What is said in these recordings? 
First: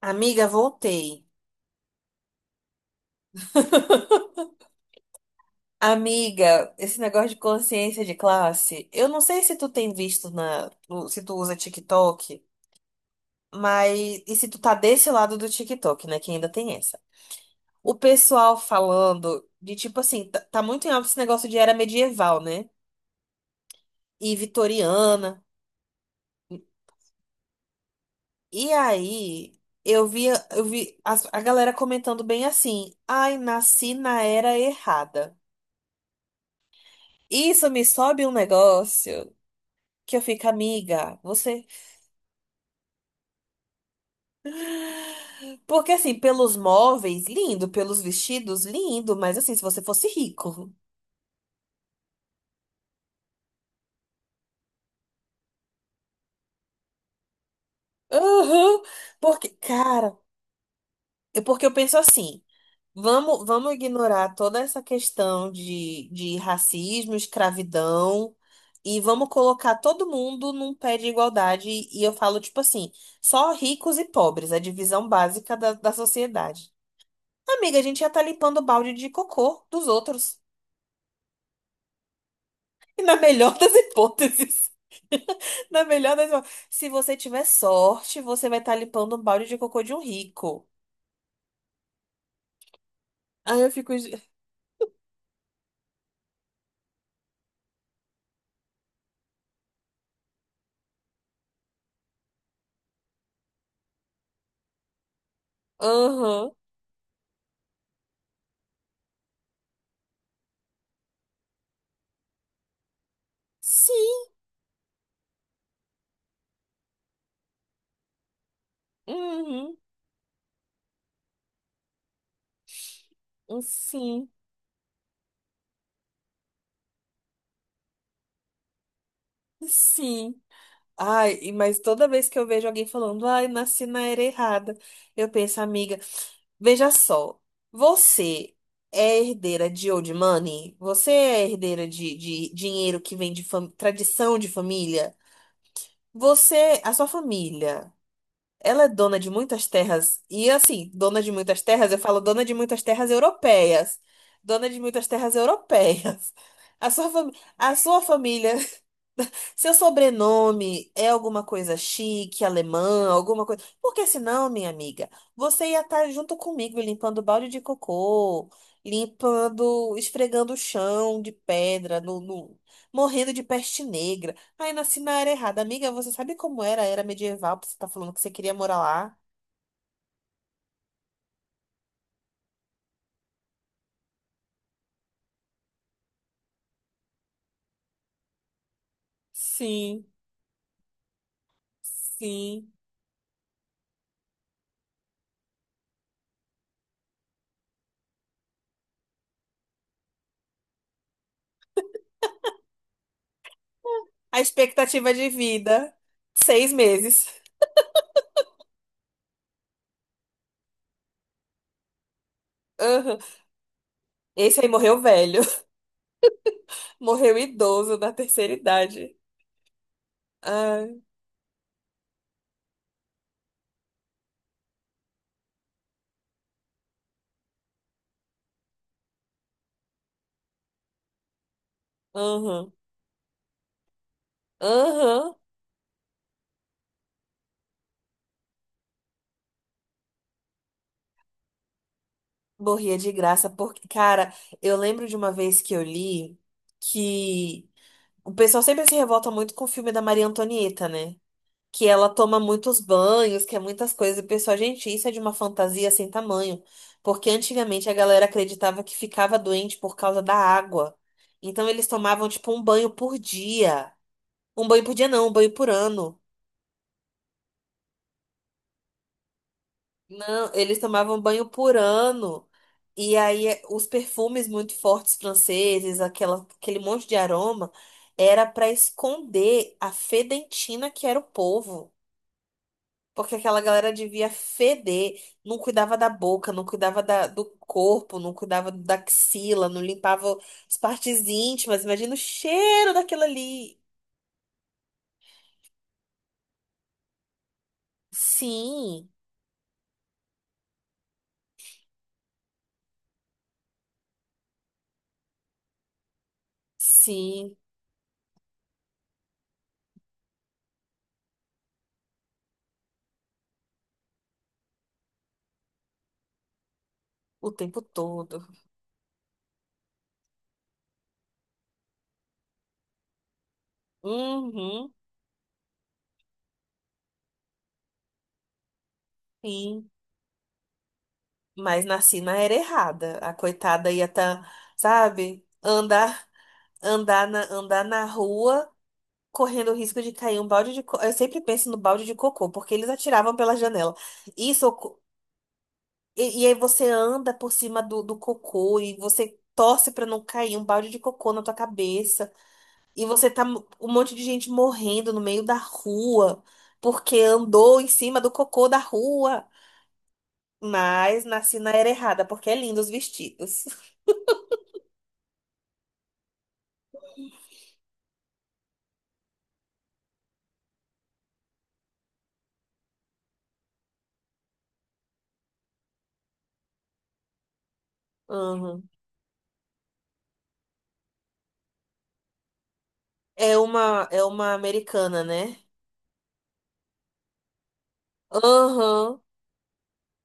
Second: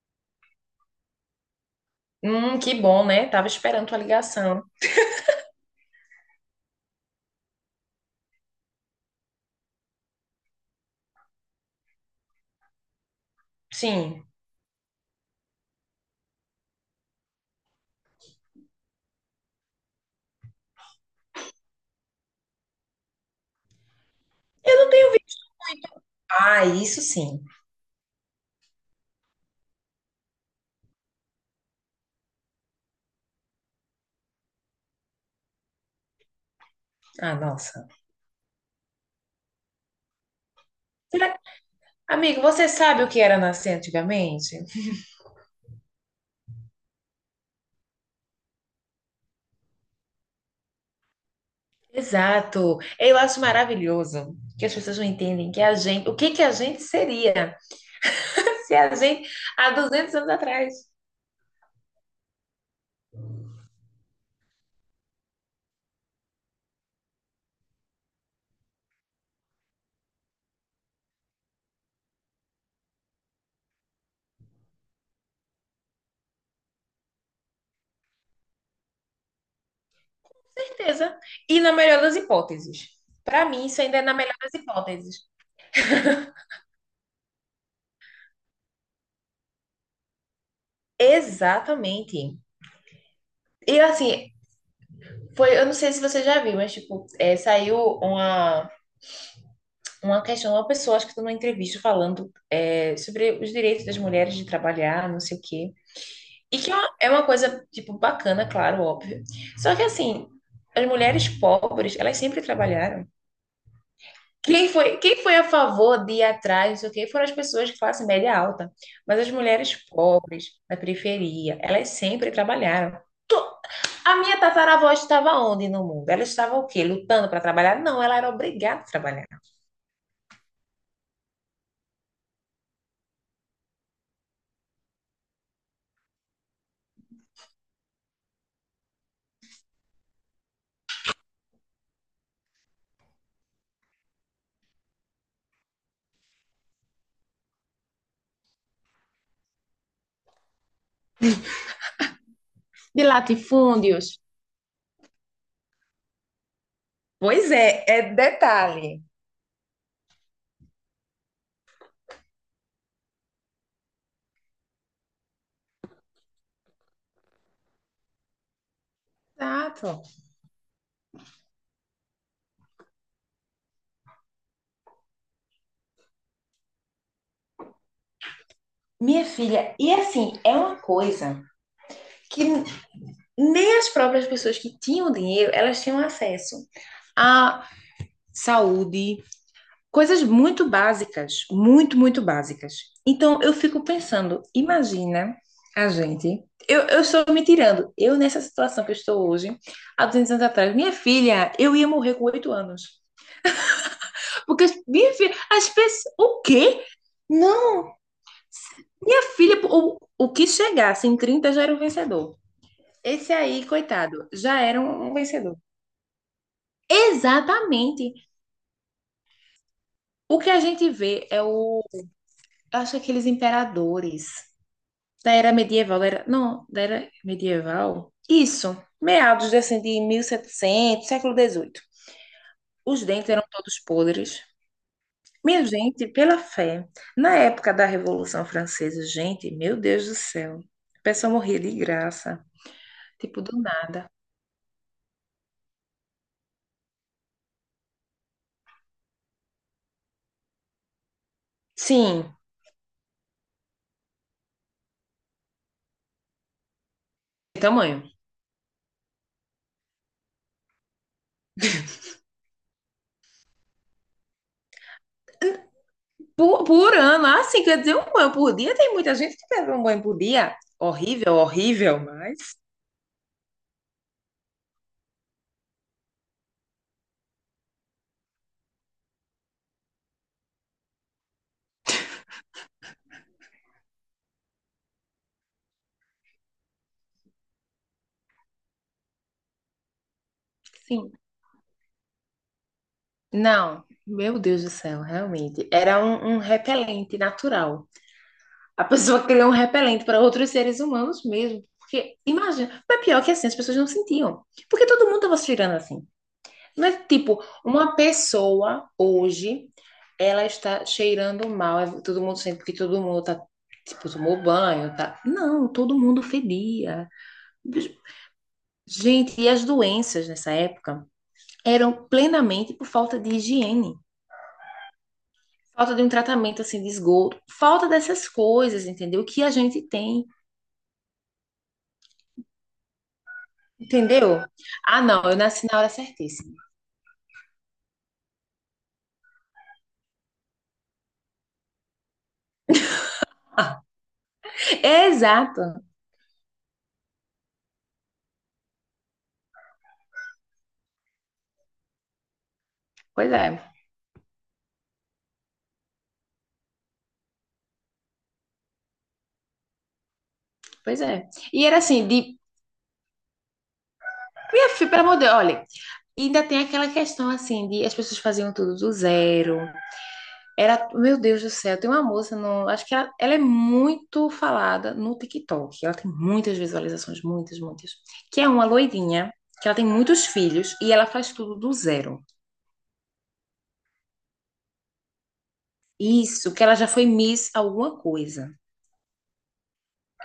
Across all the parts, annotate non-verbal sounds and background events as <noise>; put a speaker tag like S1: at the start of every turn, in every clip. S1: Amiga, voltei.
S2: Que bom, né? Tava esperando tua ligação.
S1: Amiga, esse negócio de consciência de classe, eu não sei se tu tem visto na, no- se tu usa TikTok, mas
S2: Sim.
S1: e se tu tá desse lado do TikTok, né, que ainda tem essa. O pessoal falando de tipo assim, tá muito em alta esse negócio de era medieval, né? E
S2: Eu não tenho vi.
S1: vitoriana.
S2: Ah, isso sim.
S1: E aí, eu vi a galera comentando bem assim: "Ai, nasci na era errada".
S2: Ah,
S1: Isso me
S2: nossa.
S1: sobe um negócio que eu fico, amiga,
S2: Será...
S1: você.
S2: Amigo, você sabe o que era nascer antigamente?
S1: Porque assim, pelos móveis, lindo, pelos vestidos, lindo, mas assim, se você fosse rico.
S2: Exato. Eu acho maravilhoso que as pessoas não entendem que a gente, o que que a gente seria <laughs> se
S1: Aham.
S2: a gente
S1: Porque,
S2: há 200
S1: cara,
S2: anos atrás.
S1: é porque eu penso assim, vamos ignorar toda essa questão de racismo, escravidão, e vamos colocar todo mundo num pé de igualdade, e eu falo, tipo assim, só ricos e pobres, a divisão básica da sociedade. Amiga, a gente já tá limpando o balde de cocô dos outros.
S2: Certeza. E na melhor das hipóteses.
S1: E na
S2: Para
S1: melhor
S2: mim,
S1: das
S2: isso ainda é na melhor das
S1: hipóteses.
S2: hipóteses.
S1: Na melhor das hipóteses, se você tiver sorte, você vai estar limpando um balde de cocô de um rico.
S2: Exatamente.
S1: Aí eu
S2: E
S1: fico.
S2: assim, foi, eu não sei se você já viu, mas tipo, saiu uma questão, uma pessoa, acho que estou numa entrevista falando sobre os direitos das mulheres de trabalhar, não sei o quê.
S1: Aham.
S2: E que é uma coisa, tipo, bacana, claro, óbvio. Só que, assim, as mulheres pobres, elas sempre trabalharam.
S1: Sim.
S2: Quem foi a favor de ir atrás, não sei o quê, foram as pessoas de classe média alta. Mas as mulheres
S1: Uhum.
S2: pobres, da periferia, elas sempre trabalharam. A
S1: Sim.
S2: minha tataravó estava onde no mundo? Ela estava o quê? Lutando para trabalhar? Não, ela era obrigada a trabalhar.
S1: Sim. Ai, mas toda vez que eu vejo alguém falando, ai, nasci na era errada, eu penso, amiga, veja só. Você é herdeira de old money? Você é herdeira de dinheiro que vem de tradição de família? Você, a sua família. Ela é dona de muitas terras. E assim, dona de muitas terras, eu falo dona de muitas
S2: De
S1: terras europeias.
S2: latifúndios.
S1: Dona de muitas terras europeias. A
S2: Pois
S1: a
S2: é,
S1: sua
S2: é
S1: família,
S2: detalhe.
S1: <laughs> seu sobrenome é alguma coisa chique, alemã, alguma coisa. Porque senão, minha amiga, você ia estar junto comigo limpando balde de cocô, limpando,
S2: Exato.
S1: esfregando o chão de pedra, morrendo de peste negra. Aí nasci na área errada. Amiga, você sabe como era a era medieval? Você tá falando que você queria morar lá?
S2: Minha filha, e assim, é uma coisa que nem as próprias pessoas que tinham dinheiro, elas tinham acesso à saúde,
S1: Sim,
S2: coisas muito básicas, muito, muito
S1: sim.
S2: básicas. Então, eu fico pensando, imagina a gente, eu estou me tirando, eu nessa situação que eu estou hoje, há 200 anos atrás, minha filha, eu ia morrer com 8 anos.
S1: A
S2: Porque,
S1: expectativa
S2: minha
S1: de
S2: filha, as
S1: vida,
S2: pessoas, o
S1: seis
S2: quê?
S1: meses.
S2: Não, minha filha, o que chegasse em 30 já era um vencedor.
S1: Aham.
S2: Esse aí, coitado,
S1: Esse
S2: já
S1: aí
S2: era
S1: morreu
S2: um
S1: velho.
S2: vencedor.
S1: <laughs> Morreu idoso da
S2: Exatamente.
S1: terceira idade.
S2: O que a gente
S1: Ai,
S2: vê é o. Eu acho que aqueles imperadores da era medieval, da era, não, da era medieval. Isso, meados de, assim, de 1700, século XVIII.
S1: aham.
S2: Os dentes eram todos podres.
S1: Aham.
S2: Minha gente, pela fé, na época da Revolução Francesa, gente, meu Deus do céu, a pessoa morria de graça,
S1: Morria de
S2: tipo
S1: graça,
S2: do
S1: porque,
S2: nada.
S1: cara, eu lembro de uma vez que eu li que o pessoal sempre se revolta muito com o filme da Maria Antonieta, né? Que ela
S2: Sim,
S1: toma muitos banhos, que é muitas coisas. E pessoal, gente, isso é de uma fantasia sem tamanho. Porque antigamente a
S2: tamanho.
S1: galera acreditava que ficava doente por causa da água. Então eles tomavam, tipo, um banho por dia. Um banho por dia não, um banho por ano.
S2: Por ano, assim, quer dizer, um banho por dia, tem muita gente que bebe um banho por
S1: Não,
S2: dia.
S1: eles tomavam
S2: Horrível,
S1: banho por
S2: horrível, mas
S1: ano. E aí os perfumes muito fortes franceses, aquele monte de aroma, era para esconder a fedentina que era o povo. Porque aquela galera devia feder, não cuidava da boca, não cuidava do corpo, não cuidava da axila, não limpava as
S2: sim.
S1: partes íntimas. Imagina o cheiro daquilo ali.
S2: Não, meu Deus do céu, realmente. Era um repelente natural. A
S1: Sim,
S2: pessoa <laughs> criou um repelente para outros seres humanos mesmo. Porque, imagina, mas pior que assim, as pessoas não sentiam. Porque todo mundo estava se cheirando assim. Mas, tipo,
S1: sim,
S2: uma pessoa hoje, ela está cheirando mal. Todo mundo sente porque todo mundo tá, tipo, tomou banho, tá? Não, todo mundo fedia.
S1: o tempo todo.
S2: Gente, e as doenças nessa época eram plenamente por falta de higiene,
S1: Uhum,
S2: falta de um tratamento assim de esgoto, falta dessas coisas, entendeu? Que a gente
S1: sim.
S2: tem,
S1: Mas nasci na era errada. A coitada ia
S2: entendeu?
S1: estar,
S2: Ah, não, eu
S1: sabe,
S2: nasci na hora
S1: andar,
S2: certíssima.
S1: andar na rua. Correndo o risco de cair um balde de. Eu sempre penso no balde de cocô, porque eles atiravam pela janela.
S2: <laughs>
S1: Isso.
S2: Exato.
S1: E aí você anda por cima do cocô e você torce pra não cair um balde de cocô na tua cabeça. E você
S2: Pois
S1: tá
S2: é,
S1: um monte de gente morrendo no meio da rua porque andou em cima do cocô da rua.
S2: pois
S1: Mas
S2: é.
S1: nasci
S2: E
S1: na
S2: era
S1: era
S2: assim,
S1: errada,
S2: de,
S1: porque é lindo os vestidos. <laughs>
S2: minha filha, pelo amor de Deus, olha, e ainda tem aquela questão assim de as pessoas faziam tudo do zero. Era, meu Deus do céu, tem uma moça no, acho que ela é muito falada no TikTok. Ela tem muitas visualizações, muitas, muitas. Que é uma
S1: Uhum.
S2: loirinha, que ela tem muitos filhos e ela faz tudo do zero.
S1: É uma americana, né?
S2: Isso, que ela já foi Miss alguma coisa.
S1: Aham,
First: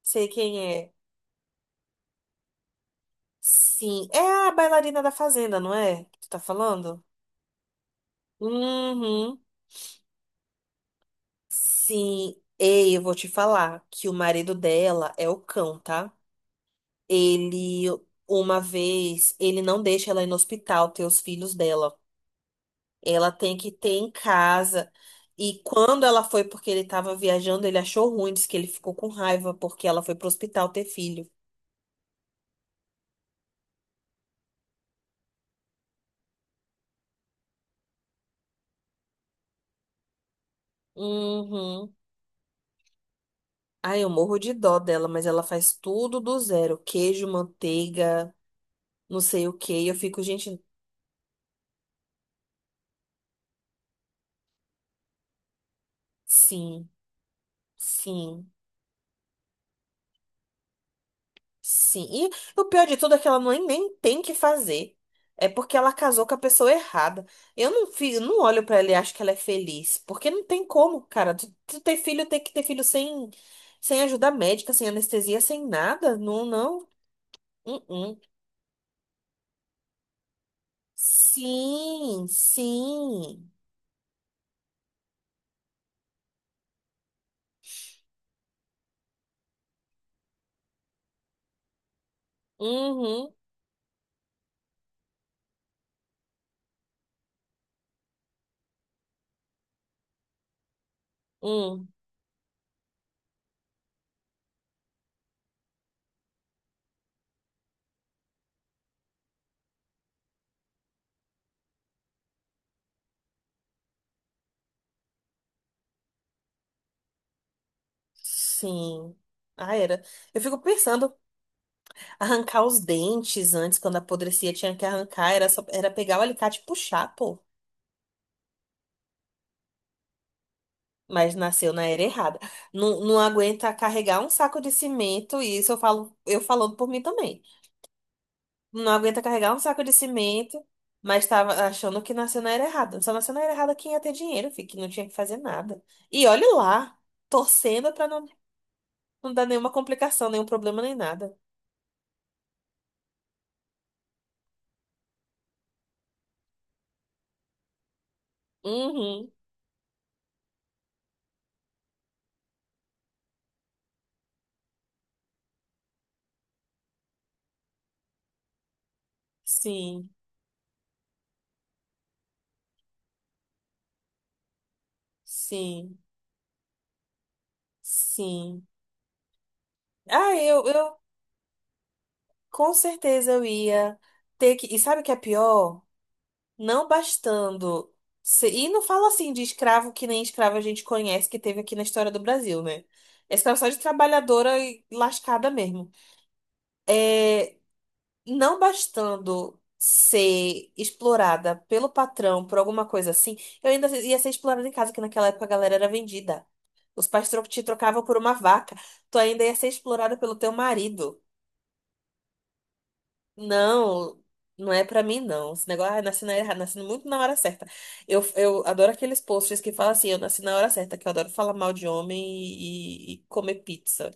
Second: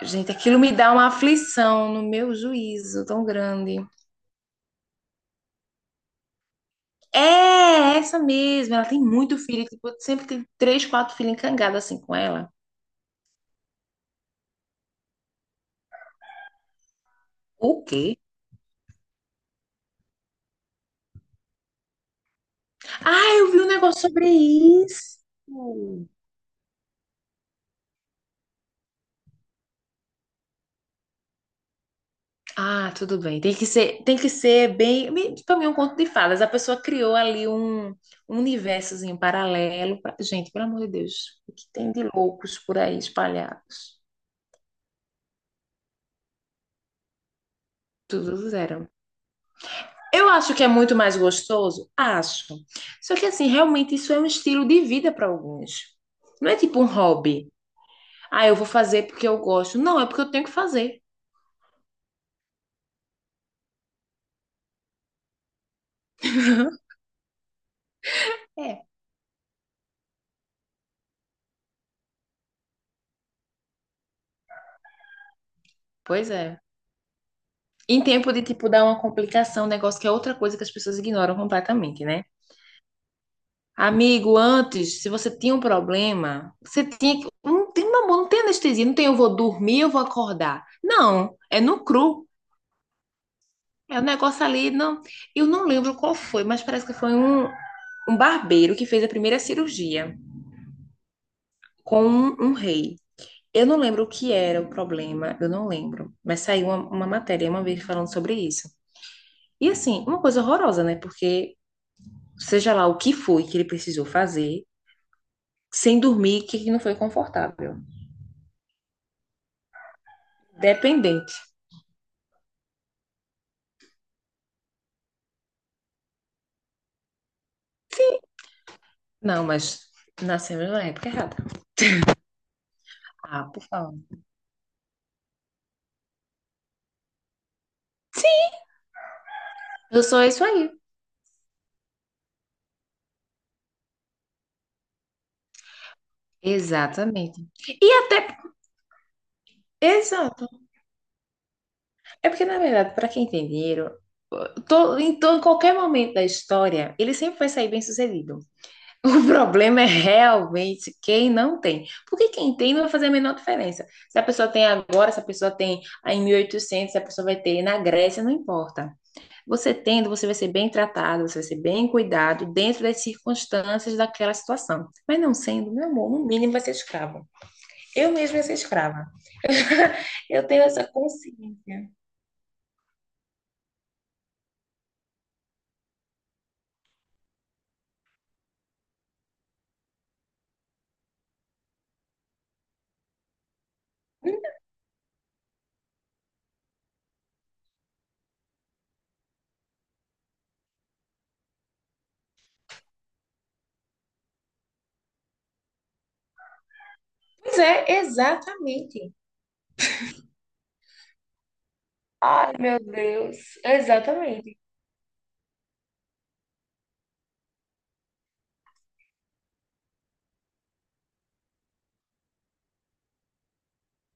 S1: sei
S2: Gente,
S1: quem
S2: aquilo me
S1: é.
S2: dá uma aflição no meu juízo tão grande.
S1: Sim, é a bailarina da Fazenda, não é? Que tu tá falando?
S2: É essa mesmo, ela tem muito
S1: Uhum.
S2: filho, tipo, sempre tem três, quatro filhos encangados assim com
S1: Sim,
S2: ela.
S1: ei, eu vou te falar que o marido dela é o cão, tá?
S2: O
S1: Ele,
S2: quê?
S1: uma vez, ele não deixa ela ir no hospital ter os filhos dela. Ela
S2: Ah, eu
S1: tem
S2: vi um
S1: que ter
S2: negócio
S1: em
S2: sobre
S1: casa.
S2: isso.
S1: E quando ela foi, porque ele tava viajando, ele achou ruim, disse que ele ficou com raiva porque ela foi pro hospital ter filho.
S2: Ah, tudo bem. Tem que ser bem. Para mim, é um conto de fadas. A pessoa criou ali um universozinho paralelo. Gente, pelo amor de Deus, o que tem
S1: Uhum.
S2: de loucos por aí espalhados?
S1: Ai, eu morro de dó dela, mas ela faz tudo do zero. Queijo,
S2: Tudo
S1: manteiga,
S2: do zero.
S1: não sei o quê. E eu fico,
S2: Eu acho que
S1: gente,
S2: é muito mais gostoso? Acho. Só que, assim, realmente isso é um estilo de vida para alguns. Não é tipo um
S1: sim,
S2: hobby. Ah,
S1: sim.
S2: eu vou fazer porque eu gosto. Não, é porque eu tenho que fazer.
S1: Sim, e o pior de tudo é que ela nem tem que fazer. É porque ela casou com a pessoa errada. Eu eu não olho pra
S2: É,
S1: ela e acho que ela é feliz. Porque não tem como, cara. Tu ter filho, tem que ter filho sem, sem ajuda médica, sem anestesia, sem nada.
S2: pois
S1: Não,
S2: é.
S1: não. Hum,
S2: Em
S1: hum.
S2: tempo de, tipo, dar uma complicação, um negócio que é outra coisa que as pessoas ignoram completamente, né?
S1: Sim, sim.
S2: Amigo, antes, se você tinha um problema, você tinha que. Não tem, meu amor, não tem anestesia, não tem eu vou dormir, eu vou acordar. Não, é no cru.
S1: Uhum,
S2: É um negócio ali, não. Eu não lembro qual foi, mas parece que foi um barbeiro que fez a primeira cirurgia
S1: hum.
S2: com um rei. Eu não lembro o que era o problema, eu não lembro. Mas saiu uma matéria uma vez falando sobre isso. E assim, uma coisa horrorosa, né? Porque seja lá o que foi que ele precisou fazer, sem dormir, que não foi confortável.
S1: Sim. Ah, era. Eu fico pensando,
S2: Dependente.
S1: arrancar os dentes antes, quando apodrecia, tinha que arrancar. Era só, era pegar o alicate e puxar, pô.
S2: Não, mas nascemos na época
S1: Mas
S2: errada.
S1: nasceu na era errada. Não, não
S2: Ah, por
S1: aguenta
S2: favor.
S1: carregar um saco de cimento, e isso eu falo, eu falando por mim também.
S2: Sim,
S1: Não aguenta carregar um saco de
S2: eu sou isso
S1: cimento,
S2: aí.
S1: mas estava achando que nasceu na era errada. Só nasceu na era errada quem ia ter dinheiro, fi, que não tinha que fazer nada. E olhe lá,
S2: Exatamente. E
S1: torcendo pra
S2: até.
S1: não dar nenhuma complicação, nenhum
S2: Exato.
S1: problema, nem nada.
S2: É porque, na verdade, para quem tem dinheiro, em qualquer momento da história, ele sempre vai sair bem sucedido. <laughs> O
S1: Uhum.
S2: problema é realmente quem não tem. Porque quem tem não vai fazer a menor diferença. Se a pessoa tem agora, se a pessoa tem em 1800, se a pessoa vai ter na Grécia, não importa. Você tendo,
S1: Sim,
S2: você vai ser bem tratado, você vai ser bem cuidado dentro das circunstâncias daquela situação. Mas não sendo, meu
S1: sim,
S2: amor, no mínimo vai ser escravo. Eu mesma ia ser
S1: sim.
S2: escrava.
S1: Ah,
S2: Eu tenho essa
S1: eu
S2: consciência.
S1: com certeza eu ia ter que. E sabe o que é pior? Não bastando. E não falo assim de escravo que nem escravo a gente conhece, que teve aqui na história do Brasil, né? É escravo só de trabalhadora e lascada mesmo. É, não bastando ser explorada pelo patrão por alguma coisa assim, eu ainda ia ser explorada em casa, que naquela época a galera era vendida. Os pais
S2: Pois
S1: te
S2: é,
S1: trocavam por uma vaca.
S2: exatamente.
S1: Tu ainda ia ser explorada pelo teu marido.
S2: Ai, meu Deus.
S1: Não,
S2: Exatamente.
S1: não é pra mim, não. Esse negócio, ah, nasci na errada, nasci muito na hora certa. Eu adoro aqueles posts que falam assim, eu nasci na hora certa, que eu adoro falar mal de homem e comer pizza.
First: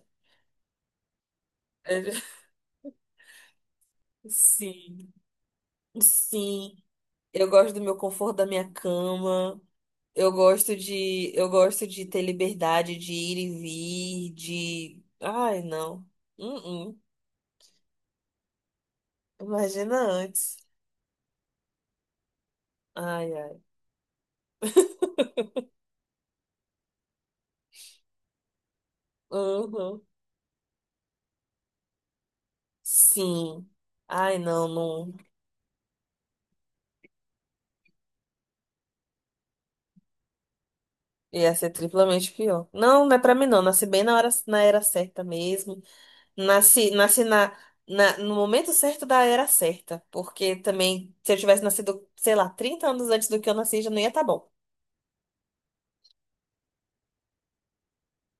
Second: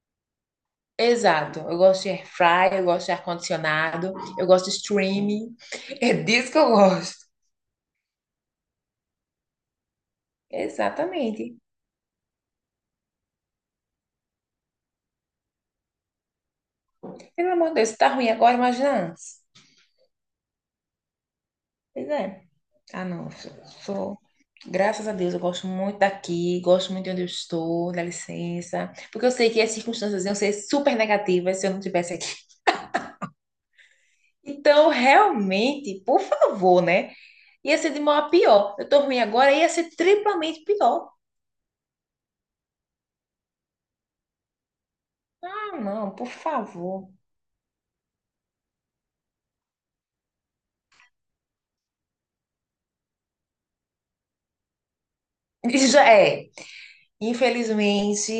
S2: Exato. Eu gosto de
S1: É,
S2: air fry, eu gosto de ar-condicionado,
S1: <laughs>
S2: eu gosto de
S1: sim.
S2: streaming. É disso que eu
S1: Sim,
S2: gosto.
S1: eu gosto do meu conforto da minha cama. Eu gosto eu
S2: Exatamente.
S1: gosto de ter liberdade de ir e vir, de... Ai, não. Uh -uh.
S2: Pelo amor de Deus, se tá ruim agora, imagina antes.
S1: Imagina antes.
S2: Pois é. Ah, não.
S1: Ai,
S2: Sou,
S1: ai.
S2: sou graças a Deus, eu gosto muito daqui, gosto muito de onde eu estou, dá licença. Porque eu sei que as
S1: Uhum.
S2: circunstâncias iam ser super negativas se eu não estivesse aqui.
S1: Sim. Ai, não,
S2: Então,
S1: não.
S2: realmente, por favor, né? Ia ser de mal a pior. Eu tô ruim agora, ia ser triplamente pior.
S1: Ia ser triplamente pior. Não, não é pra mim não. Nasci bem na hora, na era certa
S2: Ah,
S1: mesmo.
S2: não, por favor.
S1: Nasci no momento certo da era certa. Porque também, se eu tivesse nascido, sei lá, 30 anos antes do que eu nasci, já não ia estar bom.
S2: <laughs> E já é. Infelizmente.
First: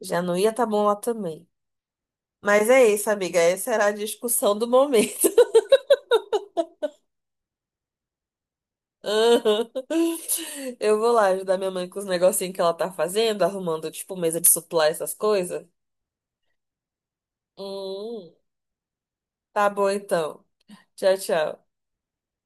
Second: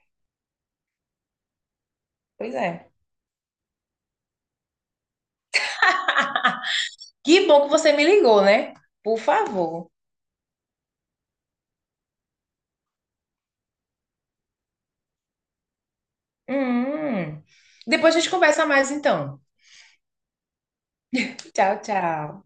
S1: Já não ia estar bom lá também.
S2: Pois
S1: Mas é
S2: é.
S1: isso, amiga. Essa era a discussão do momento.
S2: Que bom que você me ligou, né?
S1: <laughs>
S2: Por favor.
S1: Aham. Eu vou lá ajudar minha mãe com os negocinhos que ela tá fazendo, arrumando, tipo, mesa de suplá, essas coisas.
S2: Hum. Depois a gente
S1: Hum,
S2: conversa mais, então.
S1: tá bom então. Tchau, tchau.
S2: Tchau, tchau.